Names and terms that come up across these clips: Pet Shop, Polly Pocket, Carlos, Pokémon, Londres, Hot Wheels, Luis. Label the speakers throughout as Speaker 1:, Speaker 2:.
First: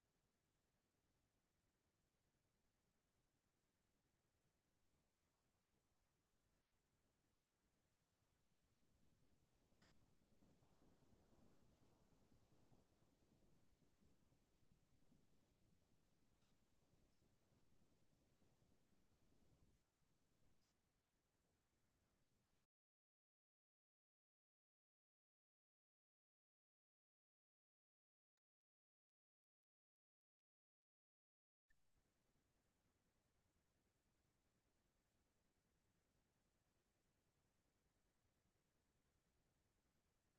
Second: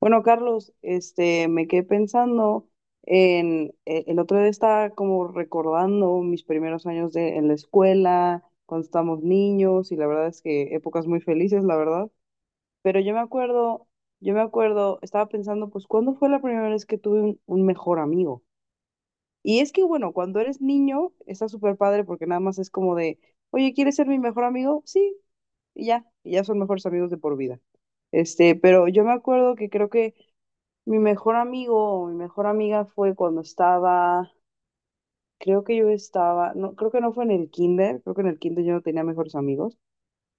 Speaker 1: Bueno, Carlos, me quedé pensando el otro día estaba como recordando mis primeros años en la escuela, cuando estábamos niños, y la verdad es que épocas muy felices, la verdad. Pero yo me acuerdo, estaba pensando, pues, ¿cuándo fue la primera vez que tuve un mejor amigo? Y es que, bueno, cuando eres niño, está súper padre porque nada más es como de, oye, ¿quieres ser mi mejor amigo? Sí, y ya son mejores amigos de por vida. Pero yo me acuerdo que creo que mi mejor amigo o mi mejor amiga fue cuando estaba, creo que yo estaba, no, creo que no fue en el kinder, creo que en el kinder yo no tenía mejores amigos.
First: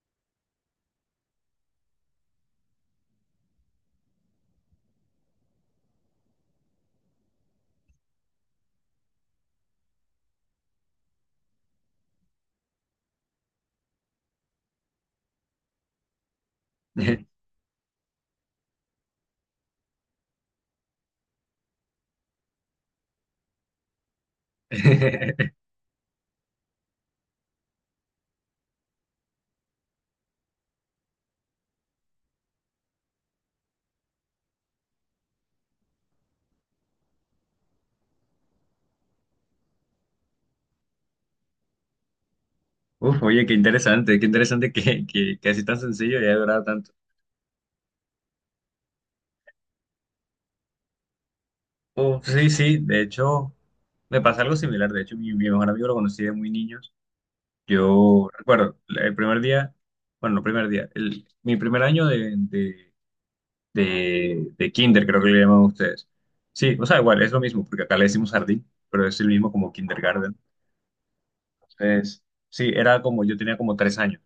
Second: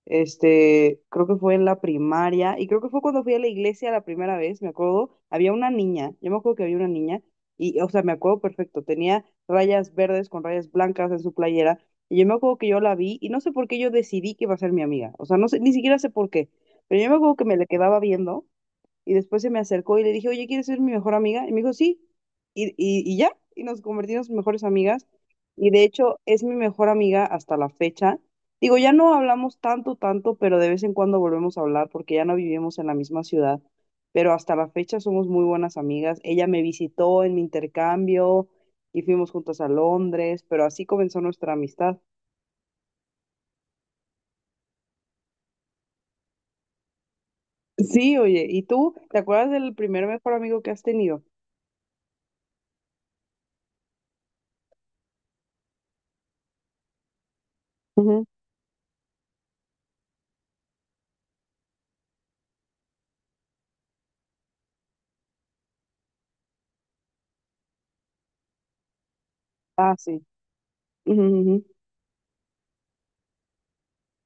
Speaker 1: Creo que fue en la primaria y creo que fue cuando fui a la iglesia la primera vez, me acuerdo, había una niña, yo me acuerdo que había una niña y, o sea, me acuerdo perfecto, tenía rayas verdes con rayas blancas en su playera y yo me acuerdo que yo la vi y no sé por qué yo decidí que iba a ser mi amiga, o sea, no sé, ni siquiera sé por qué, pero yo me acuerdo que me le quedaba viendo. Y después se me acercó y le dije, oye, ¿quieres ser mi mejor amiga? Y me dijo, sí. Y ya, y nos convertimos en mejores amigas. Y de hecho es mi mejor amiga hasta la fecha. Digo, ya no hablamos tanto, tanto, pero de vez en cuando volvemos a hablar porque ya no vivimos en la misma ciudad. Pero hasta la fecha somos muy buenas amigas. Ella me visitó en mi intercambio y fuimos juntas a Londres, pero así comenzó nuestra amistad.
Speaker 2: Uf, oye, qué interesante que así tan sencillo y haya durado tanto.
Speaker 1: Sí, oye, ¿y tú te acuerdas del primer mejor amigo que has tenido?
Speaker 2: Uf, sí, sí, de hecho, me pasa algo similar. De hecho, mi mejor amigo lo conocí de muy niños.
Speaker 1: Ujú.
Speaker 2: Yo recuerdo el primer día, bueno, no primer día, el, mi primer año de kinder, creo que le llaman ustedes. Sí, o sea, igual, es lo mismo, porque acá le decimos jardín, pero es el mismo como
Speaker 1: Ah, sí.
Speaker 2: kindergarten.
Speaker 1: Ujú, ujú,
Speaker 2: Entonces, sí, era como, yo tenía como tres años,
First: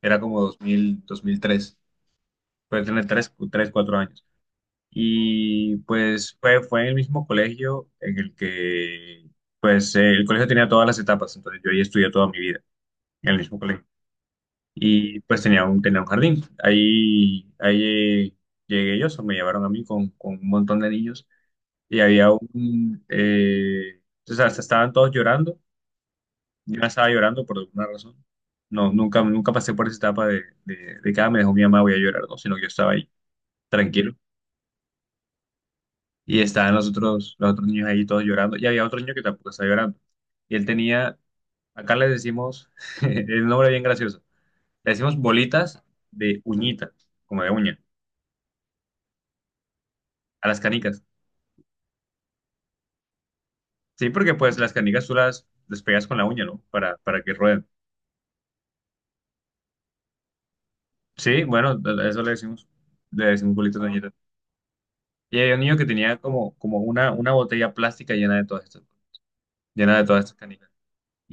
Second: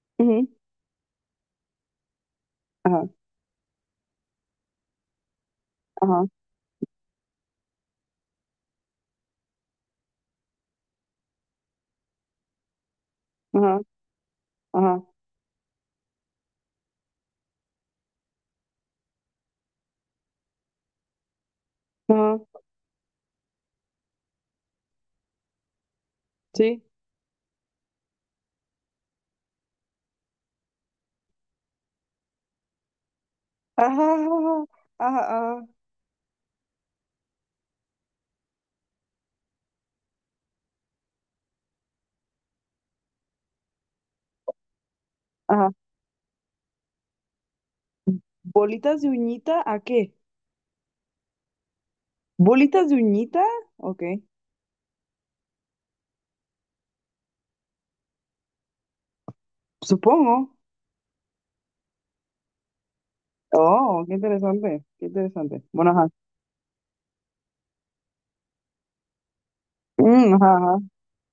Speaker 2: era como
Speaker 1: ujú.
Speaker 2: 2000, 2003, puede tener
Speaker 1: Ajá.
Speaker 2: tres, tres, cuatro años. Y
Speaker 1: Ajá,
Speaker 2: pues fue en el mismo colegio en el que, pues el colegio tenía todas las etapas, entonces yo ahí estudié toda mi vida en el mismo
Speaker 1: ajá,
Speaker 2: colegio.
Speaker 1: ajá,
Speaker 2: Y pues tenía un jardín. Ahí, ahí eh, llegué yo, o sea, me llevaron a mí con un montón de niños y había
Speaker 1: ajá,
Speaker 2: un, o sea, estaban todos llorando, yo
Speaker 1: sí.
Speaker 2: no estaba llorando por alguna razón. No, nunca, nunca pasé por esa etapa de que "Ah, me dejó mi mamá, voy a llorar, no", sino que yo estaba ahí
Speaker 1: Ajá,
Speaker 2: tranquilo.
Speaker 1: ajá, ajá, ajá.
Speaker 2: Y estaban los otros niños ahí todos llorando, y había otro niño que tampoco estaba llorando. Y él tenía, acá le decimos, el nombre bien gracioso, le decimos bolitas de uñita, como de uña,
Speaker 1: ¿Bolitas de uñita a qué?
Speaker 2: a las canicas.
Speaker 1: ¿Bolitas de uñita? Ok,
Speaker 2: Sí, porque pues las canicas tú las, despegas con la uña, ¿no? Para que rueden.
Speaker 1: supongo.
Speaker 2: Sí, bueno, a eso le decimos bolitas de
Speaker 1: Oh,
Speaker 2: uñita.
Speaker 1: qué interesante, qué
Speaker 2: Y había un
Speaker 1: interesante.
Speaker 2: niño que
Speaker 1: Bueno, ajá.
Speaker 2: tenía como, como una botella plástica llena de todas estas, llena de todas
Speaker 1: Mm,
Speaker 2: estas
Speaker 1: ajá,
Speaker 2: canicas.
Speaker 1: ajá.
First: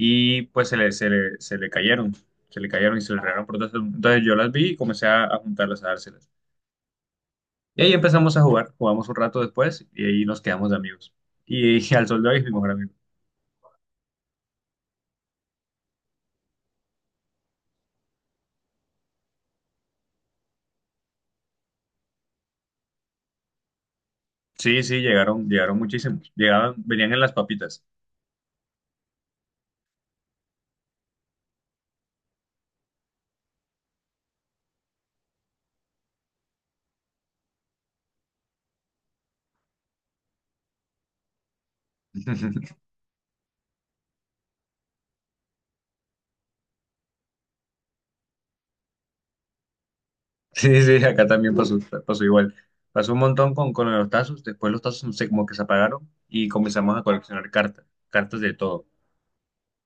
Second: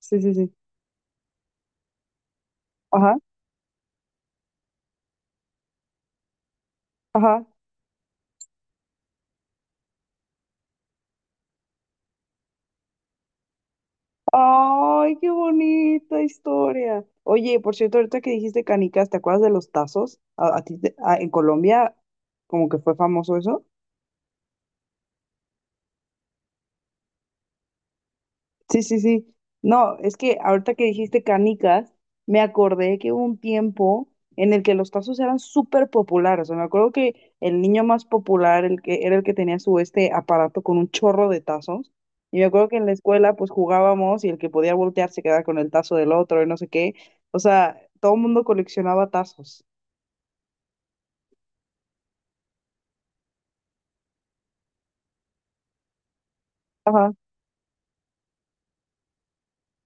Speaker 1: Sí, sí, sí.
Speaker 2: pues se le cayeron, se le cayeron y se
Speaker 1: Ajá,
Speaker 2: le regaron por todas- Entonces yo las vi y comencé a juntarlas, a dárselas.
Speaker 1: ajá.
Speaker 2: Y ahí empezamos a jugar, jugamos un rato después y ahí nos quedamos de amigos. Y, al sol de hoy es mi mejor amigo.
Speaker 1: Ay, qué bonita historia. Oye, por cierto, ahorita que dijiste canicas, ¿te acuerdas de los tazos? A ti te- a- En Colombia como que fue famoso eso?
Speaker 2: Sí, sí, llegaron, llegaron muchísimos. Llegaban, venían en las papitas.
Speaker 1: Sí, sí, sí. No, es que ahorita que dijiste canicas, me acordé que hubo un tiempo en el que los tazos eran súper populares. O sea, me acuerdo que el niño más popular el que, era el que tenía su este aparato con un chorro de tazos. Y me acuerdo que en la escuela pues jugábamos y el que podía voltear se quedaba con el tazo del otro y no sé qué. O sea, todo el mundo coleccionaba tazos.
Speaker 2: Sí, sí, acá también pasó, pasó igual. Pasó un montón con los tazos, después los tazos no sé, como que se apagaron y comenzamos a
Speaker 1: Ajá.
Speaker 2: coleccionar cartas, cartas de todo.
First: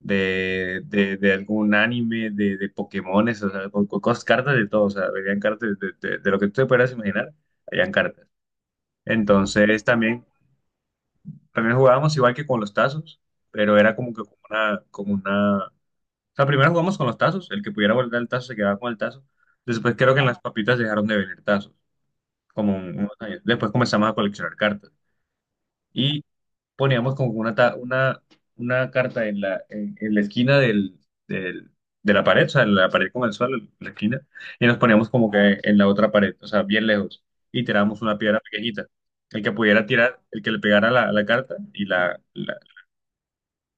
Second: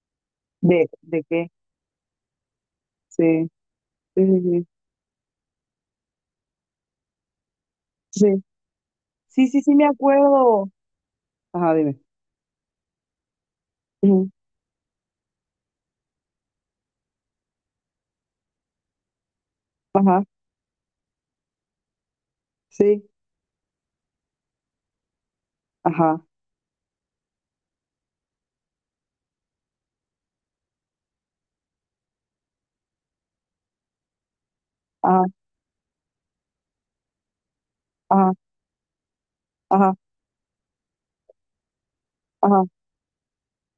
Speaker 2: de,
Speaker 1: ¿De,
Speaker 2: de,
Speaker 1: de
Speaker 2: de
Speaker 1: qué?
Speaker 2: algún anime, de Pokémones,
Speaker 1: Sí,
Speaker 2: o sea, con co-
Speaker 1: sí,
Speaker 2: cosas,
Speaker 1: sí,
Speaker 2: cartas
Speaker 1: sí.
Speaker 2: de todo, o sea, habían cartas de lo que tú te puedas imaginar, habían cartas.
Speaker 1: Sí, sí, sí, sí,
Speaker 2: Entonces
Speaker 1: me
Speaker 2: también,
Speaker 1: acuerdo. Ajá,
Speaker 2: también
Speaker 1: dime.
Speaker 2: jugábamos igual que con los tazos, pero era como que
Speaker 1: Ujú.
Speaker 2: como una, o sea, primero jugamos con los tazos, el que pudiera volver el tazo se quedaba con el tazo, después creo que
Speaker 1: Ajá,
Speaker 2: en las papitas dejaron de venir tazos, como un-
Speaker 1: sí,
Speaker 2: unos años, después comenzamos a coleccionar cartas. Y
Speaker 1: ajá.
Speaker 2: poníamos como una, ta- una carta en la esquina del, del- de la pared, o sea, en la pared con el suelo, en la esquina, y nos poníamos
Speaker 1: Ah,
Speaker 2: como que en la otra pared, o sea, bien lejos, y tirábamos una
Speaker 1: ajá,
Speaker 2: piedra pequeñita. El que pudiera
Speaker 1: ajá,
Speaker 2: tirar, el que le pegara la, la carta y la-
Speaker 1: ajá,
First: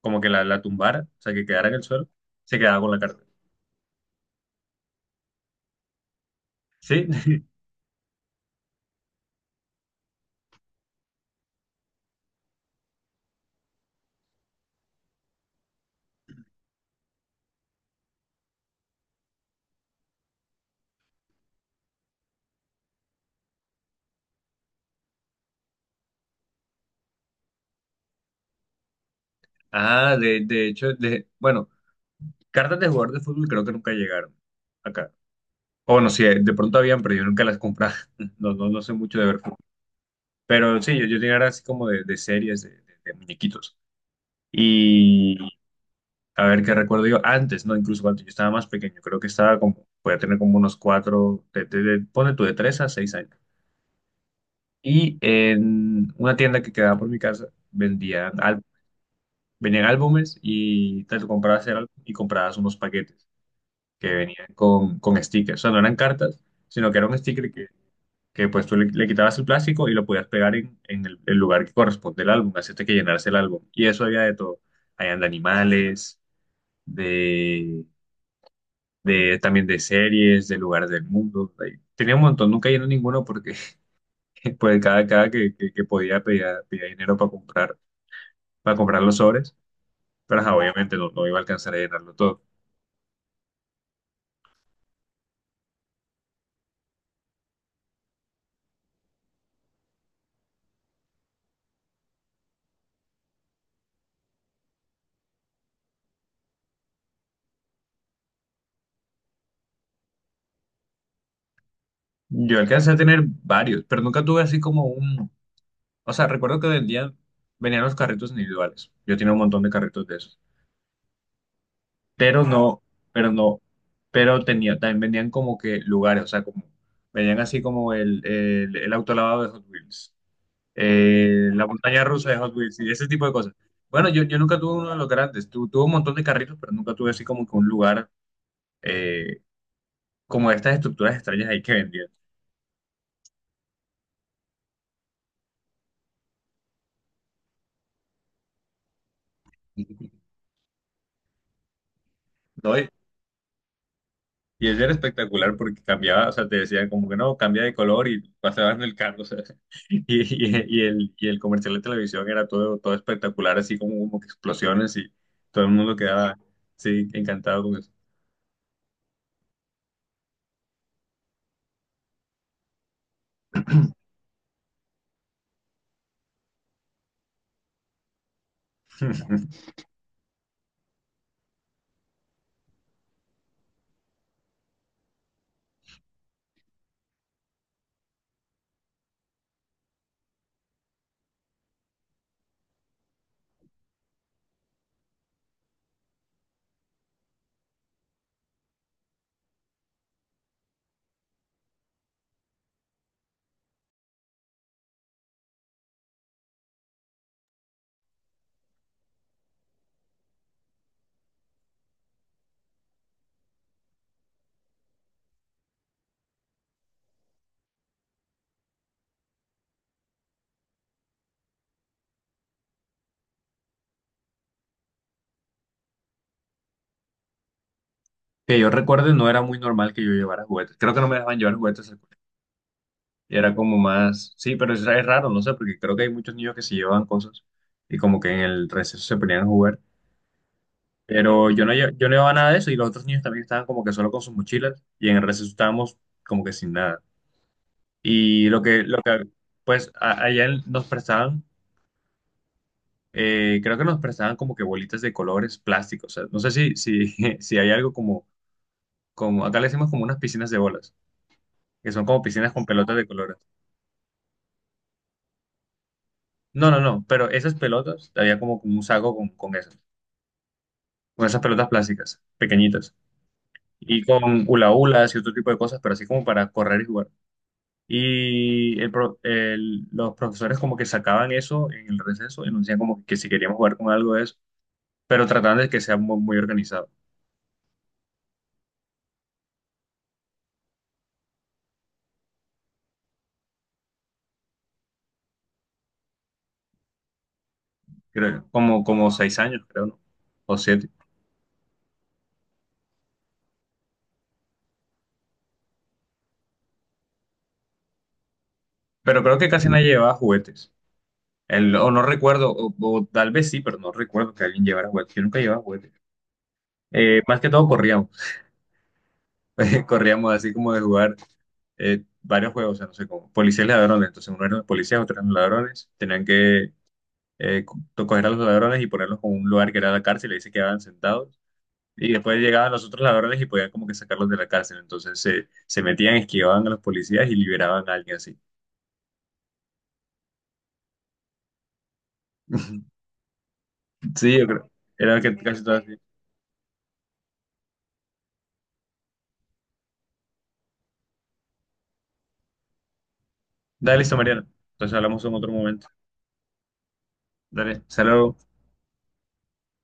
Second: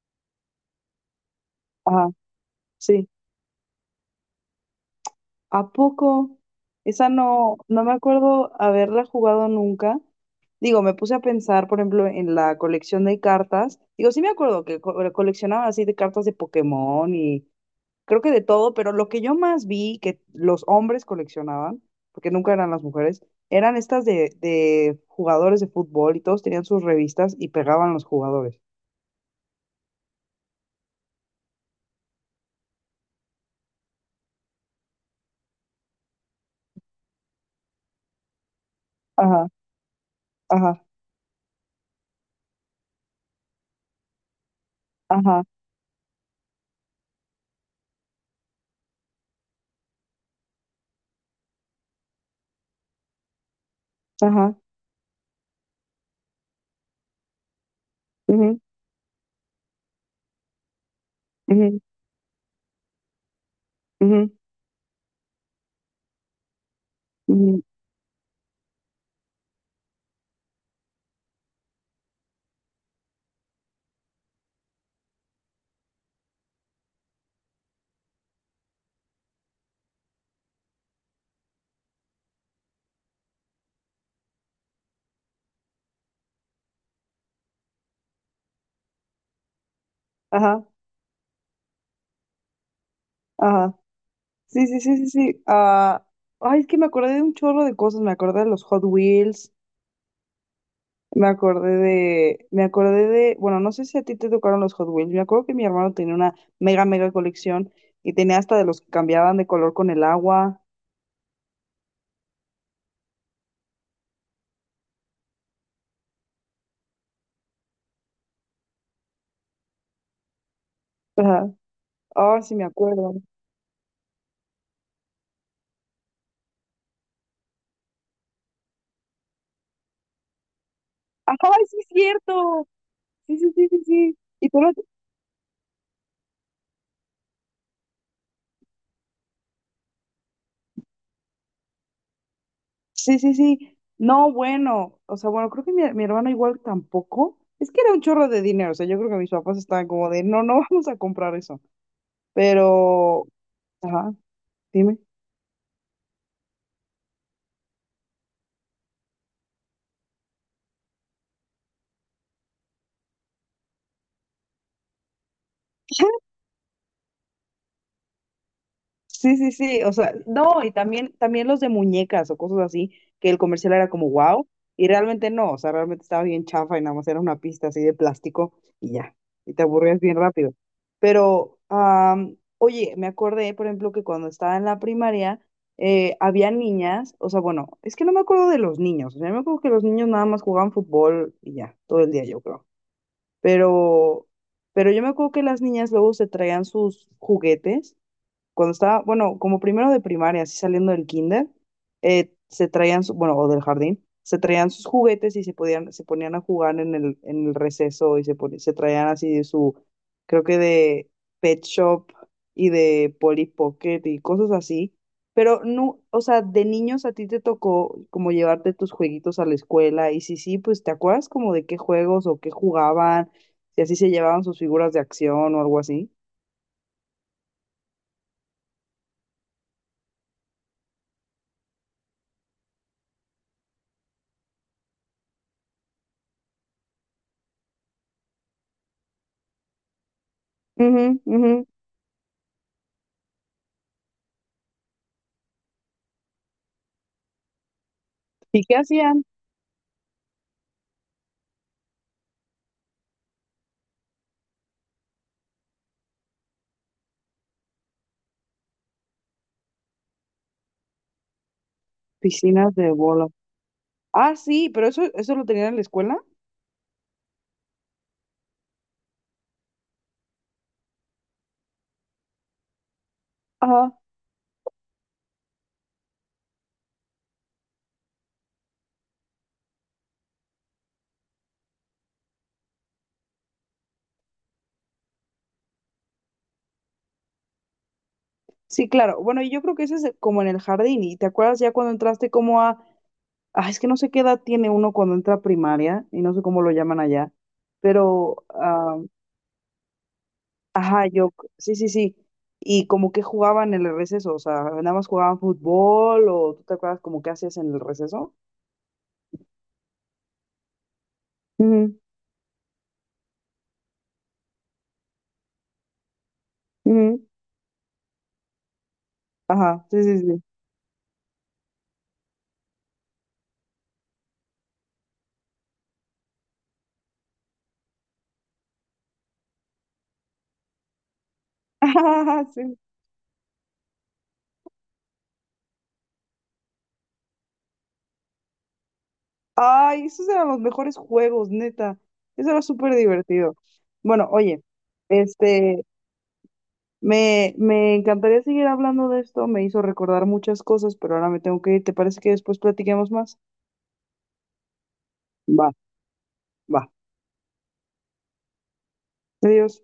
Speaker 2: como que la tumbara, o sea, que quedara en el suelo,
Speaker 1: ajá,
Speaker 2: se quedaba con la
Speaker 1: sí.
Speaker 2: carta.
Speaker 1: ¿A poco?
Speaker 2: ¿Sí?
Speaker 1: Esa no, no me acuerdo haberla jugado nunca. Digo, me puse a pensar, por ejemplo, en la colección de cartas. Digo, sí me acuerdo que coleccionaban así de cartas de Pokémon y creo que de todo, pero lo que yo más vi que los hombres coleccionaban, porque nunca eran las mujeres, eran estas de jugadores de fútbol y todos tenían sus revistas y pegaban los jugadores.
Speaker 2: Ah, de hecho, de, bueno, cartas de jugador de fútbol creo que nunca llegaron acá. O bueno, sí, de pronto habían, pero yo nunca las compraba. No, no, no sé mucho de ver.
Speaker 1: Ajá,
Speaker 2: Pero
Speaker 1: ajá,
Speaker 2: sí, yo tenía era así como de series, de muñequitos. Y
Speaker 1: ajá,
Speaker 2: a ver qué recuerdo yo antes, ¿no? Incluso cuando yo estaba más pequeño, creo que estaba como, podía tener como unos cuatro, ponle tú de tres a 6 años.
Speaker 1: ajá.
Speaker 2: Y en una tienda que quedaba por mi casa vendían,
Speaker 1: Ujú,
Speaker 2: al- venían álbumes y te lo comprabas el
Speaker 1: ujú,
Speaker 2: álbum y comprabas unos paquetes que
Speaker 1: ujú,
Speaker 2: venían con stickers. O sea, no eran cartas, sino que era un sticker
Speaker 1: ujú,
Speaker 2: que pues tú le, le quitabas el plástico y lo podías pegar en el lugar que corresponde al álbum, hacerte que llenarse el álbum. Y eso había de todo. Habían de animales, de, de también de series, de lugares del mundo. Ahí tenía un montón, nunca llené ninguno porque pues cada, cada que podía pedía, pedía dinero para comprar los sobres, pero ajá,
Speaker 1: ajá,
Speaker 2: obviamente no, no iba a alcanzar a llenarlo todo.
Speaker 1: ajá. Sí, sí, sí, sí, sí. Ah, ay, es que me acordé de un chorro de cosas. Me acordé de los Hot Wheels. Me acordé de. Me acordé de. Bueno, no sé si a ti te tocaron los Hot Wheels. Me acuerdo que mi hermano tenía una mega, mega colección y tenía hasta de los que cambiaban de color con el agua.
Speaker 2: Yo alcancé a tener varios, pero nunca tuve así como un... O sea, recuerdo que vendían, venían los carritos individuales. Yo tenía un montón de carritos de esos,
Speaker 1: Ajá. Ay,
Speaker 2: pero
Speaker 1: sí, me
Speaker 2: no,
Speaker 1: acuerdo.
Speaker 2: pero no, pero tenía, también vendían como que lugares, o sea, como, vendían así como el auto lavado de Hot Wheels, la
Speaker 1: Ay, sí, es
Speaker 2: montaña rusa de Hot
Speaker 1: cierto.
Speaker 2: Wheels y ese tipo de
Speaker 1: Sí, sí,
Speaker 2: cosas.
Speaker 1: sí, sí,
Speaker 2: Bueno,
Speaker 1: sí.
Speaker 2: yo
Speaker 1: Y
Speaker 2: nunca
Speaker 1: tú lo
Speaker 2: tuve uno de los grandes, tu, tuve un montón de carritos, pero nunca tuve así como que un lugar, eh, como estas estructuras extrañas ahí que vendían.
Speaker 1: Sí, sí, sí. No, bueno, o sea, bueno, creo que mi hermano igual tampoco. Es que era un chorro de dinero, o sea, yo creo que mis papás estaban como de, no, no vamos a comprar eso.
Speaker 2: ¿No?
Speaker 1: Pero, ajá,
Speaker 2: Y ese era
Speaker 1: dime.
Speaker 2: espectacular porque cambiaba, o sea, te decían como que no, cambia de color y pasaban el carro, o sea, y el, y el comercial de televisión era todo, todo espectacular, así como, como que explosiones y todo el mundo quedaba, sí, encantado con eso.
Speaker 1: Sí, sí, sí, o sea, no, y también, también los de muñecas o cosas así, que el comercial era como wow, y realmente no, o sea, realmente estaba bien chafa y nada más era una pista así de plástico y ya, y te aburrías bien rápido. Pero, oye, me acordé, por ejemplo, que cuando estaba en la primaria, había niñas, o sea, bueno, es que no me acuerdo de los niños, o sea, me acuerdo que los niños nada más jugaban fútbol y ya, todo el día yo creo, pero, pero yo me acuerdo que las niñas luego se traían sus juguetes cuando estaba, bueno, como primero de primaria, así saliendo del kinder, bueno, o del jardín, se traían sus juguetes y se podían, se ponían a jugar en el receso y se traían así de su, creo que de Pet Shop y de Polly Pocket y cosas así. Pero no, o sea, de niños a ti te tocó como llevarte tus jueguitos a la escuela y sí sí, pues ¿te acuerdas como de qué juegos o qué jugaban? Si así se llevaban sus figuras de acción o algo así.
Speaker 2: Que yo recuerde, no era muy normal que yo llevara juguetes. Creo que no me dejaban llevar juguetes al colegio. Y era como más, sí, pero es raro, no sé, porque creo que hay muchos niños que se llevan cosas y como que en el receso se ponían a jugar.
Speaker 1: Ujú,
Speaker 2: Pero
Speaker 1: ujú.
Speaker 2: yo no, lle- yo no llevaba nada de eso y los otros niños también estaban como que solo con sus mochilas y en el receso estábamos como que sin nada. Y lo
Speaker 1: ¿Y qué
Speaker 2: que, lo
Speaker 1: hacían?
Speaker 2: que pues a- allá en- nos prestaban, creo que nos prestaban como que bolitas de colores plásticos. O sea, no sé si hay algo como, como, acá le decimos como unas piscinas de bolas, que son como piscinas con
Speaker 1: Piscinas de
Speaker 2: pelotas de
Speaker 1: bola.
Speaker 2: colores.
Speaker 1: Ah, sí, pero eso lo tenían en la escuela.
Speaker 2: No, no, no, pero esas pelotas, había como un saco con esas pelotas plásticas, pequeñitas.
Speaker 1: Ajá.
Speaker 2: Y con hula hulas y otro tipo de cosas, pero así como para correr y jugar. Y el pro- el- los profesores como que sacaban eso en el receso y nos decían como que si queríamos jugar con algo de eso, pero trataban de que sea muy, muy organizado.
Speaker 1: Sí, claro. Bueno, y yo creo que ese es como en el jardín. ¿Y te acuerdas ya cuando entraste como a... Ah, es que no sé qué edad tiene uno cuando entra a primaria y no sé cómo lo llaman allá. Pero,
Speaker 2: Creo, como,
Speaker 1: ah,
Speaker 2: como 6 años, creo, ¿no? O siete.
Speaker 1: ajá, yo, sí, sí, sí. Y como que jugaban en el receso, o sea, nada más jugaban fútbol o tú te acuerdas como qué hacías en el receso.
Speaker 2: Pero creo que casi nadie llevaba juguetes. El- o
Speaker 1: Ujú,
Speaker 2: no recuerdo, o tal vez sí, pero no recuerdo que alguien llevara juguetes. Yo nunca llevaba juguetes.
Speaker 1: ujú.
Speaker 2: Más que todo corríamos.
Speaker 1: Ajá, sí, sí,
Speaker 2: Corríamos
Speaker 1: sí.
Speaker 2: así como de jugar varios juegos, o sea, no sé, como policías y ladrones. Entonces uno era policías, otro eran ladrones. Tenían que eh, co- coger a los ladrones y ponerlos en un lugar que era la cárcel, y ahí se quedaban sentados. Y después llegaban los otros ladrones y podían como que sacarlos de la cárcel. Entonces se metían, esquivaban a los policías y liberaban a alguien así.
Speaker 1: Ay, esos eran los mejores juegos, neta. Eso era súper divertido. Bueno,
Speaker 2: Sí, yo
Speaker 1: oye,
Speaker 2: creo. Era que casi todo
Speaker 1: este,
Speaker 2: así.
Speaker 1: me encantaría seguir hablando de esto. Me hizo recordar muchas cosas, pero ahora me tengo que ir. ¿Te parece que después platiquemos más?
Speaker 2: Dale, listo, Mariana. Entonces hablamos en otro
Speaker 1: Va,
Speaker 2: momento.
Speaker 1: va.
Speaker 2: Dale, saludos.
Speaker 1: Adiós.